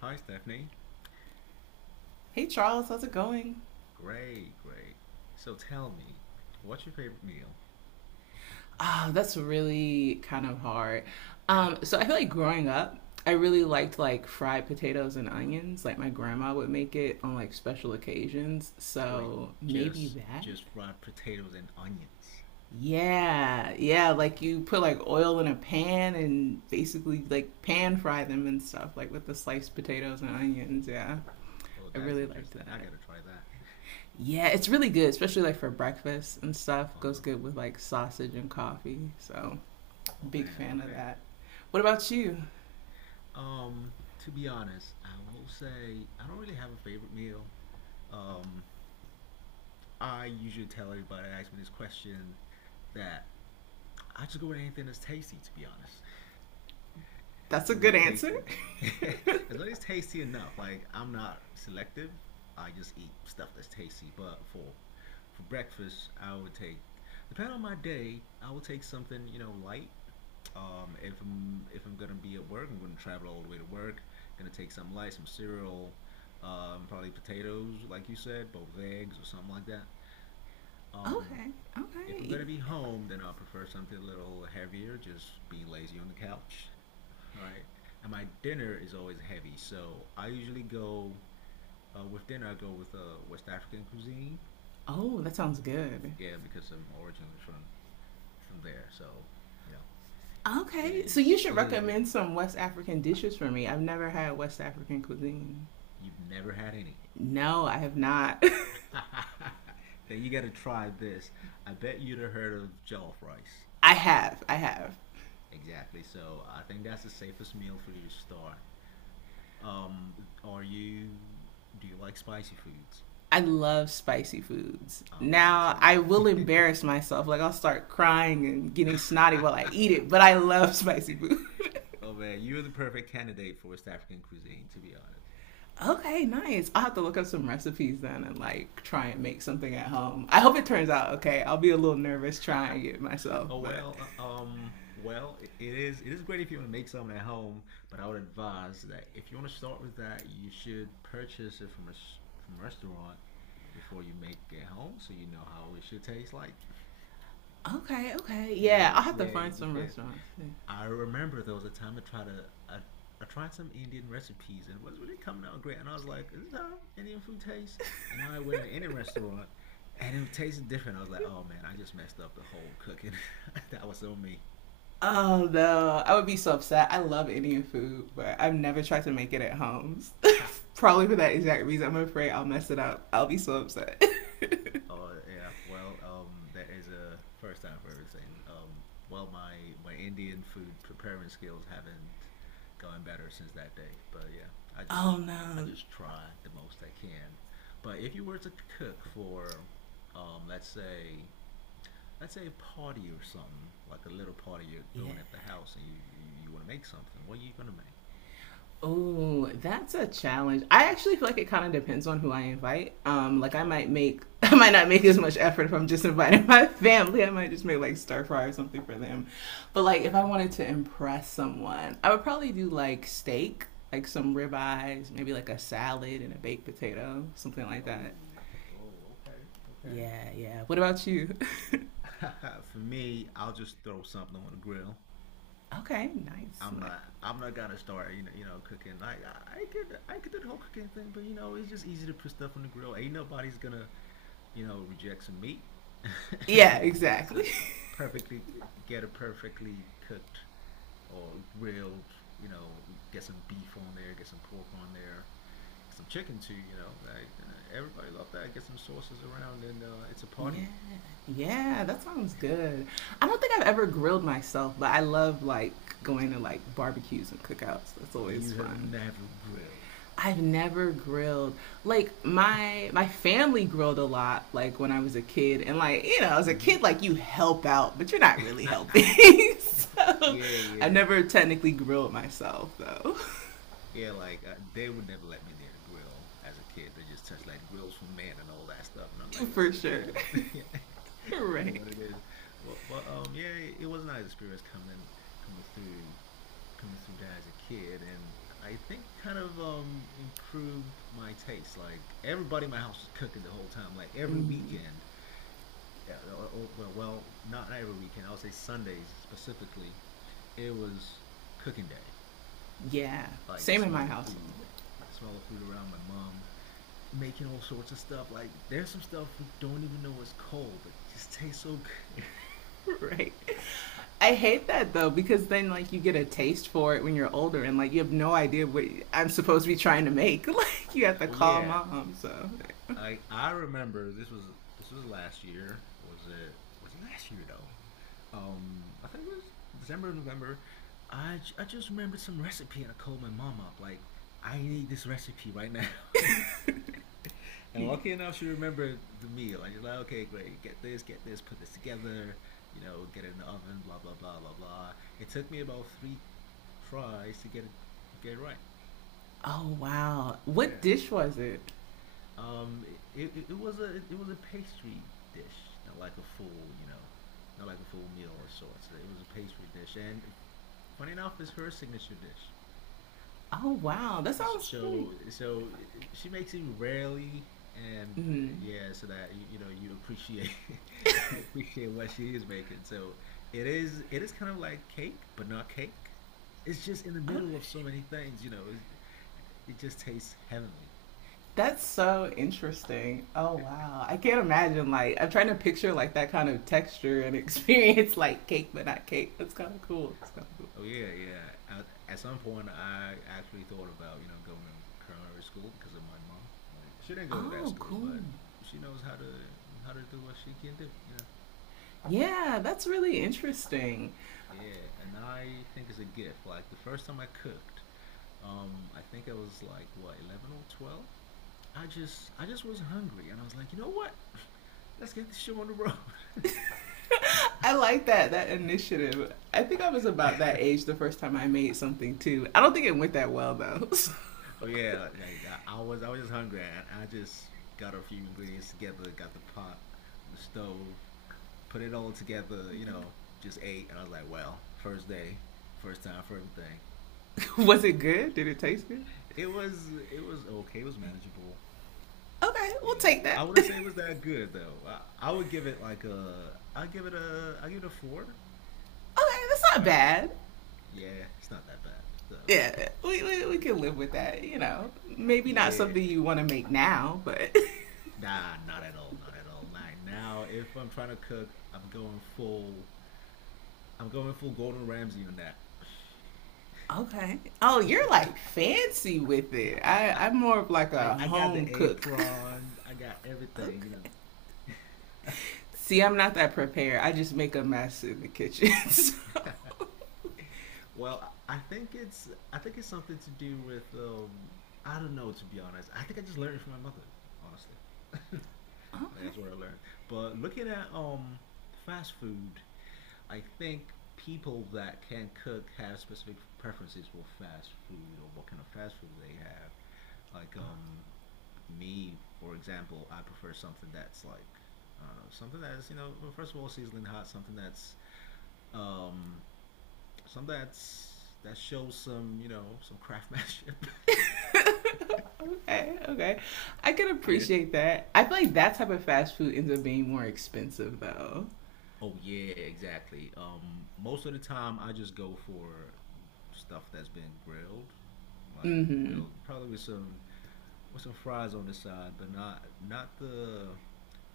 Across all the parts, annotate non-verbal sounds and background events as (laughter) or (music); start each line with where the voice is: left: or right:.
left: Hi, Stephanie.
right: Hey Charles, how's it going?
left: Great, great. So tell me, what's your favorite meal?
right: Ah, that's really kind of hard. Um,
left: (laughs)
right: so I feel like growing up, I really
left: Uh-huh.
right: liked like fried potatoes and onions. Like my grandma would make it on like special occasions.
left: Wait,
right: So maybe
left: just
right: that?
left: just fried potatoes and onions.
right: Yeah, yeah, like
left: Okay.
right: you put like oil in a pan and basically like pan fry them and stuff, like with the sliced potatoes and onions. Yeah,
left: Oh,
right: I
left: that is
right: really liked
left: interesting. I
right: that.
left: gotta try that.
right: Yeah, it's really good, especially like for breakfast and stuff. Goes
left: Uh-huh.
right: good with like sausage and coffee. So
left: Oh
right: big
left: man.
right: fan of
left: Okay.
right: that. What about you?
left: To be honest, I will say I don't really have a favorite meal. Um, I usually tell everybody that asks me this question that I just go with anything that's tasty, to be honest.
right: That's
left: As
right: a
left: long as
right: good
left: it's
right: answer.
left: tasty. (laughs) As long as it's tasty enough. Like I'm not selective. I just eat stuff that's tasty. But for breakfast, I would take depending on my day, I will take something, you know, light. If I'm gonna be at work, I'm gonna travel all the way to work. Gonna take something light, some cereal, probably potatoes, like you said, both eggs or something like that. Um,
right: Okay.
left: if I'm
right: Okay.
left: gonna be home, then I'll prefer something a little heavier, just being lazy on the couch. All right. And my dinner is always heavy, so I usually go with dinner. I go with West African cuisine.
right: Oh, that sounds good.
left: Yeah, because I'm originally from there, so you know it
right: Okay. So you
left: is
right: should
left: it is what it
right: recommend
left: is.
right: some West African dishes for me. I've never had West African cuisine.
left: You've never had any.
right: No, I have not.
left: (laughs) Then you gotta try this. I bet you'd have heard of jollof rice.
right: (laughs) I have. I have.
left: Exactly. So I think that's the safest meal for you to start. Are you? Do you like spicy foods?
right: I love spicy foods.
left: Oh man, so.
right: Now, I will embarrass myself. Like, I'll start crying and getting snotty while I
left: (laughs)
right: eat it, but I love spicy food. (laughs)
left: Oh man, you're the perfect candidate for West African cuisine, to be honest.
right: Okay, nice. I'll have to look up some recipes then and like try and make something at home. I hope it turns out okay. I'll be a little nervous trying
left: (laughs)
right: it myself,
left: Oh
right: but
left: well, well, it is great if you want to make something at home, but I would advise that if you want to start with that, you should purchase it from from a restaurant before you make it home, so you know how it should taste like.
right: okay, okay.
left: You know,
right: Yeah, I'll
left: it,
right: have to
left: yeah,
right: find
left: you
right: some
left: could.
right: restaurants. Yeah.
left: I remember there was a time I tried some Indian recipes and it was really coming out great. And I was like, is this how Indian food tastes? And I went to an Indian restaurant and it tasted different. I was like, oh man, I just messed up the whole cooking. (laughs) That was on me.
right: Oh no, I would be so upset. I love Indian food, but I've never tried to make it at home.
left: (laughs)
right: (laughs) Probably for that exact reason. I'm afraid I'll mess it up. I'll be so upset.
left: Oh yeah, well, there is a first time for everything. Well, my Indian food preparing skills haven't gone better since that day. But yeah, I
right: (laughs)
left: just
right: Oh
left: I
right: no.
left: just try the most I can. But if you were to cook for, um, let's say let's say a party or something, like a little party you're
right: Yeah.
left: throwing at the house, and you want to make something, what are you gonna make?
right: Oh, that's a challenge. I actually feel like it kind of depends on who I invite. Like I
left: Oh,
right: might make, (laughs) I might not make as much effort if I'm just inviting (laughs) my family. I might just make like stir fry or something for them. But like if I
left: okay.
right: wanted to impress someone, I would probably do like steak, like some ribeyes, maybe like a salad and a baked potato, something like
left: Oh,
right: that.
left: oh, okay, okay.
right: Yeah, yeah. What about you?
left: (laughs) For me, I'll just throw something on the grill.
right: (laughs) Okay, nice, nice.
left: I'm not gonna start. You know. You know, cooking. I could. I could do the whole cooking thing, but you know, it's just easy to put stuff on the grill. Ain't nobody's gonna, you know, reject some meat (laughs) and
right: Yeah,
left: all that. So
right: exactly. (laughs)
left: perfectly get a perfectly cooked or grilled. You know, get some beef on there. Get some pork on there. Get some chicken too. You know, like everybody love that. Get some sauces around, and it's a
right: Yeah,
left: party.
right: yeah, that sounds good. I don't think I've ever grilled myself, but I love like going to like barbecues and cookouts. That's always
left: You have
right: fun.
left: never grilled.
right: I've never grilled. Like my family grilled a lot like when I was a kid and like, you know, as a
left: Hmm
right: kid like you help out, but you're not really helping.
left: (laughs)
right: (laughs) So,
left: Yeah,
right: I've
left: yeah.
right: never technically grilled myself though.
left: Yeah, like they would never let me near the grill as a kid. They just touched like grills for men and all that stuff, and
right: (laughs)
left: I'm like,
right: For
left: Come
right: sure.
left: on, man. (laughs) Yeah. (laughs)
right: (laughs)
left: You know
right: Right.
left: what it is. But yeah, it was a nice experience coming through coming through that as a kid, and I think kind of improved my taste. Like everybody in my house was cooking the whole time. Like every
right: Mhm.
left: weekend, yeah, well, not every weekend. I would say Sundays specifically. It was cooking day
right: Yeah.
left: like
right: Same in my household.
left: the smell of food around my mom, making all sorts of stuff. Like there's some stuff we don't even know is cold, but it just tastes so good.
right: (laughs) Right. I hate that though because then like you get a taste for it when you're older and like you have no idea what I'm supposed to be trying to make. (laughs) Like you have
left: (laughs)
right: to
left: Oh
right: call
left: yeah,
right: mom. So,
left: I remember this was last year. Was it last year though? I think it was December, November. I just remembered some recipe and I called my mom up like I need this recipe right now. (laughs) (laughs) And lucky enough, she remembered the meal. And she's like, okay, great. Get this, put this together, you know, get it in the oven, blah, blah, blah, blah, blah. It took me about three tries to get it right.
right: oh wow, what
left: Yeah.
right: dish was it?
left: Um, it was a pastry dish, not like a full, you know, not like a full meal of sorts. It was a pastry dish, and funny enough, it's her signature dish.
right: Oh wow, that sounds really.
left: So she makes it rarely, and
right: Mm,
left: yeah, so that you know you appreciate (laughs) you appreciate what she is making. So it is kind of like cake, but not cake. It's just in the middle of
right: okay,
left: so many things, you know. It's, it just tastes heavenly.
right: that's so interesting. Oh wow, I can't imagine like I'm trying to picture like that kind of texture and experience (laughs) like cake but not cake. That's kind of cool. That's kind of cool.
left: Oh yeah, yeah. At some point, I actually thought about you know going to culinary school because of my mom. Like she didn't go to that
right: Oh
left: school,
right: cool.
left: but she knows how to do what she can do, you know.
right: Yeah, that's really interesting.
left: Yeah, and I think it's a gift. Like the first time I cooked, I think I was like what, 11 or 12? I just was hungry and I was like, you know what? (laughs) Let's get this show on the road. (laughs)
right: I like that that initiative. I think I was about that age the first time I made something too. I don't think it went that well though. So.
left: Oh yeah, I was just hungry and I just got a few ingredients together, got the pot on the stove, put it all together, you know, just ate and I was like, well, first day, first time for everything.
right: (laughs) Was it good? Did it taste good?
left: It was okay, it was manageable.
right: Okay, we'll
left: Yeah,
right: take
left: I
right: that. (laughs)
left: wouldn't
right: Okay,
left: say it was that good though. I would give it like I give it a four.
right: that's not
left: All right.
right: bad.
left: Yeah, it's not that bad. So,
right: Yeah,
left: (laughs)
right: we we can live with that. You know, maybe not
left: yeah,
right: something you want to make now, but
left: nah, not at all, not at all. Like now, if I'm trying to cook, I'm going full Gordon Ramsay on that.
right: (laughs) okay. Oh, you're like fancy with it. I'm more of like
left: (laughs)
right: a
left: I got
right: home
left: the
right: cook.
left: apron, I got
right: (laughs)
left: everything, you
right: Okay.
left: know. (laughs)
right: See, I'm not that prepared. I just make a mess in the kitchen. (laughs) So.
left: Well, I think it's something to do with I don't know to be honest. I think I just learned it from my mother, honestly. (laughs) I think
right: Okay.
left: that's what I learned. But looking at fast food, I think people that can cook have specific preferences for fast food or what kind of fast food they have. Like me, for example, I prefer something that's like I don't know, something that's, you know, well, first of all, sizzling hot, something that's um some that's that shows some, you know, some craftsmanship. (laughs)
right: Okay, okay. I can
left: Yeah.
right: appreciate that. I feel like that type of fast food ends up being more expensive though.
left: Oh yeah, exactly. Most of the time I just go for stuff that's been grilled, like
right: Mm-hmm.
left: grilled, probably with some fries on the side, but not the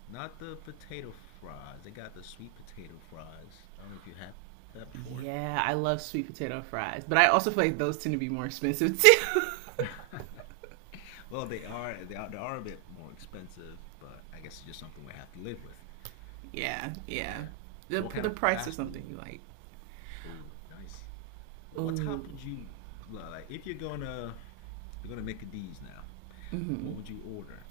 left: potato fries. They got the sweet potato fries. I don't know if you had that before.
right: Yeah, I love sweet potato fries, but I also feel like those tend to be more expensive too.
left: (laughs) Well, they are they are a bit more expensive, but I guess it's just something we have to live with.
right: (laughs) Yeah, yeah.
left: Yeah. So what kind
right: The
left: of
right: price of
left: fast
right: something
left: food?
right: you like.
left: Oh, nice. What
right: Ooh,
left: type would you like if you're gonna make a D's now? What would you order?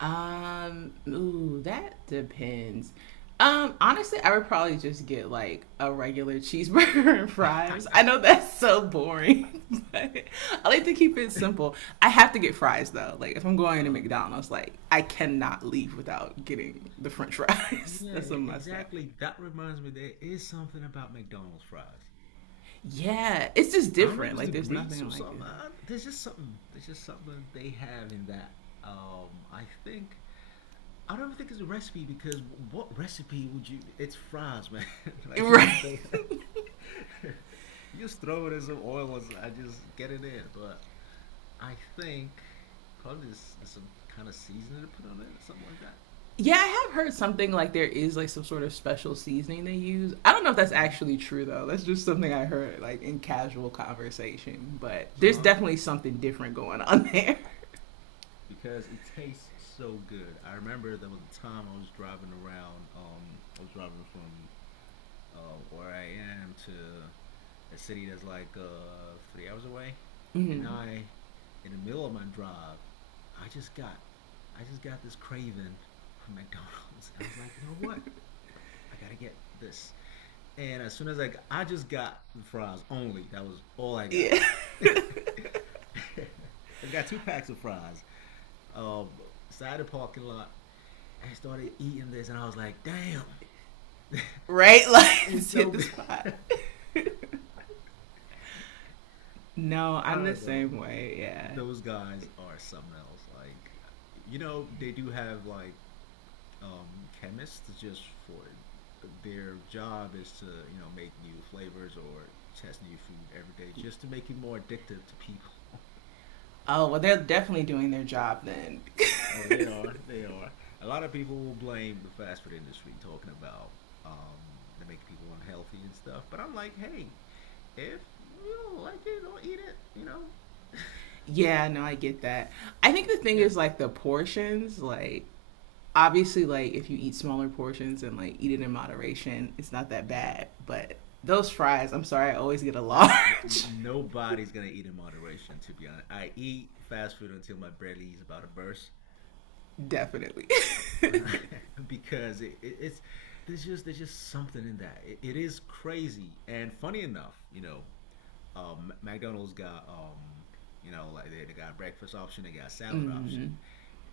right: um, ooh, that depends. Honestly, I would probably just get like a regular cheeseburger (laughs) and fries. I know
left: (laughs)
right: that's so boring, (laughs) but I like to keep it simple. I have to get fries though. Like if I'm going to
left: Uh,
right: McDonald's, like I cannot leave without getting the French fries. (laughs)
left: yeah,
right: That's a must have.
left: exactly. That reminds me, there is something about McDonald's fries.
right: Yeah, it's just
left: I don't know if
right: different.
left: it's
right: Like
left: the
right: there's
left: grease
right: nothing
left: or
right: like it.
left: something. There's just something. There's just something they have in that. Um, I think I don't think it's a recipe because what recipe would you? It's fries, man. (laughs)
right: (laughs)
left: Like you just
right: Right.
left: throw, (laughs) you just throw it in some oil and I just get it in. But I think probably there's some kind of seasoning to put on it, something like that.
right: Yeah, I have heard something like there is like some sort of special seasoning they use. I don't know if that's
left: Hmm
right: actually true though. That's just something I heard like in casual conversation. But there's
left: Uh-huh.
right: definitely something different going on (laughs) there.
left: Because it tastes so good. I remember there was a time I was driving around. I was driving from where I am to a city that's like 3 hours away,
right: Mm-hmm.
left: and in the middle of my drive, I just got, I just got this craving for (laughs) McDonald's, and I was like, you know what? I gotta get this. And as soon as I just got the fries only. That was all I got.
right: Yeah,
left: (laughs) I has got two packs of fries. Um, side of the parking lot. I started eating this, and I was like, damn, (laughs)
right: (laughs) right.
left: it's,
right: Like
left: it's
right: just hit
left: so
right: the
left: good.
right: spot. No,
left: (laughs) I
right: I'm the
left: don't know.
right: same way. Yeah.
left: Those guys are something else. Like, you know, they do have like chemists just for their job is to, you know, make new flavors or test new food every day just to make it more addictive to people.
right: Oh well, they're definitely doing their job then.
left: Oh, they are. They are. A lot of people will blame the fast food industry talking about um they make people unhealthy and stuff. But I'm like, hey, if you don't like it, don't eat it, you know?
right: Yeah, no, I get that. I think the thing
left: Yeah.
right: is like the portions, like obviously like if you eat smaller portions and like eat it in moderation, it's not that
left: Yeah.
right: bad. But those fries, I'm sorry, I always get a
left: That,
right: large.
left: nobody's gonna eat in moderation, to be honest. I eat fast food until my belly is about to burst,
right: (laughs) Definitely.
left: (laughs) because it's there's just something in that. It is crazy and funny enough, you know. McDonald's got you know, like they got breakfast option, they got
right: (laughs)
left: salad option.
right: Mm.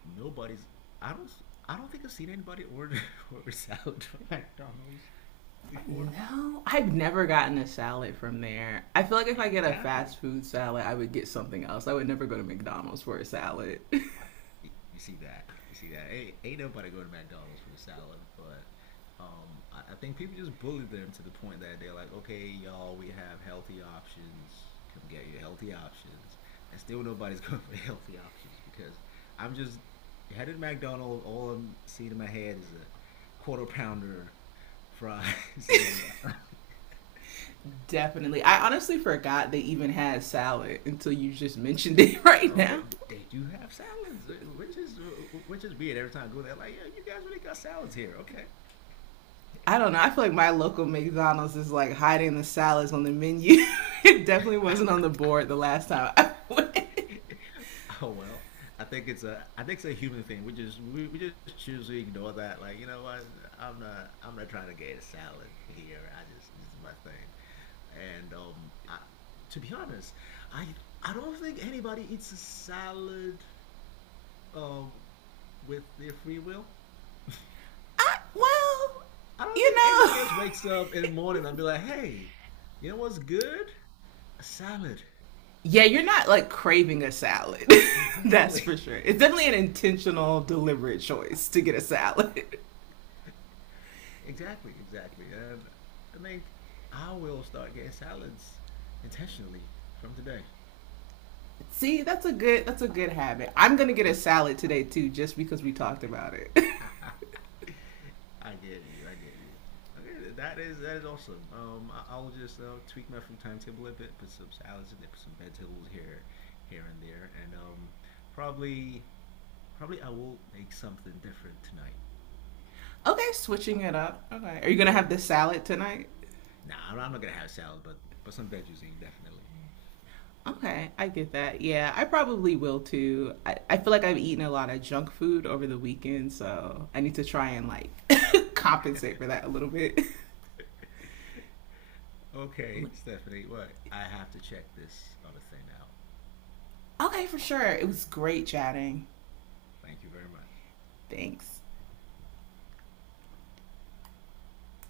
left: Nobody's I don't I don't think I've seen anybody order (laughs) order salad from (laughs) McDonald's before.
right: No, I've never gotten a salad from there. I feel like if I get a fast
left: Exactly.
right: food salad, I would get something else. I would never go to McDonald's for a salad.
left: You You see that. Ain't, ain't nobody go to McDonald's for a salad, but I think people just bully them to the point that they're like, okay, y'all, we have healthy options. Come get your healthy options. And still nobody's (laughs) going for the healthy options because I'm just headed to McDonald's. All I'm seeing in my head is a quarter pounder, fries, (laughs) and all that.
right: (laughs) Definitely. I honestly forgot they even had salad until you just (laughs) mentioned it right
left: Oh,
right: now.
left: they do have salads, which is which is weird. Every time I go there, like, yeah, you guys really got salads here, okay?
right: I don't know. I feel like my local McDonald's is like hiding the salads on the menu. (laughs) It definitely wasn't on the board the last time.
left: (laughs) (laughs) Oh well, I think it's a I think it's a human thing. We just choose to ignore that. Like, you know what? I'm not trying to get a salad here. I just this is my thing. And I to be honest, I I don't think anybody eats a salad um with their free will.
right: I, well,
left: I don't
right: you
left: think anybody else wakes up in the morning and
right: know.
left: be like, "Hey, you know what's good? A salad."
right: (laughs) Yeah, you're not like craving a salad. (laughs) That's
left: Exactly.
right: for sure. It's definitely an intentional, deliberate choice to get a salad.
left: Exactly. And I think I will start getting salads intentionally from today.
right: (laughs) See, that's a good habit. I'm gonna get a
left: Amazing.
right: salad today too, just because we talked about it.
left: (laughs) I get you. I get you. Okay, that is awesome. I'll just tweak my food timetable a bit, put some salads in there, put some vegetables here, here and there, and probably probably I will make something different tonight.
right: (laughs) Okay, switching it up. Okay, are you gonna
left: Yeah.
right: have the salad tonight?
left: Nah, I'm not gonna have salad, but some veggies in definitely.
right: Okay, I get that. Yeah, I probably will too. I feel like I've eaten a lot of junk food over the weekend, so I need to try and like (laughs) compensate for that a little bit.
left: Okay,
right: (laughs)
left: Stephanie, what? I have to check this other thing out.
right: Okay, for sure. It was great chatting.
left: Thank you very much.
right: Thanks.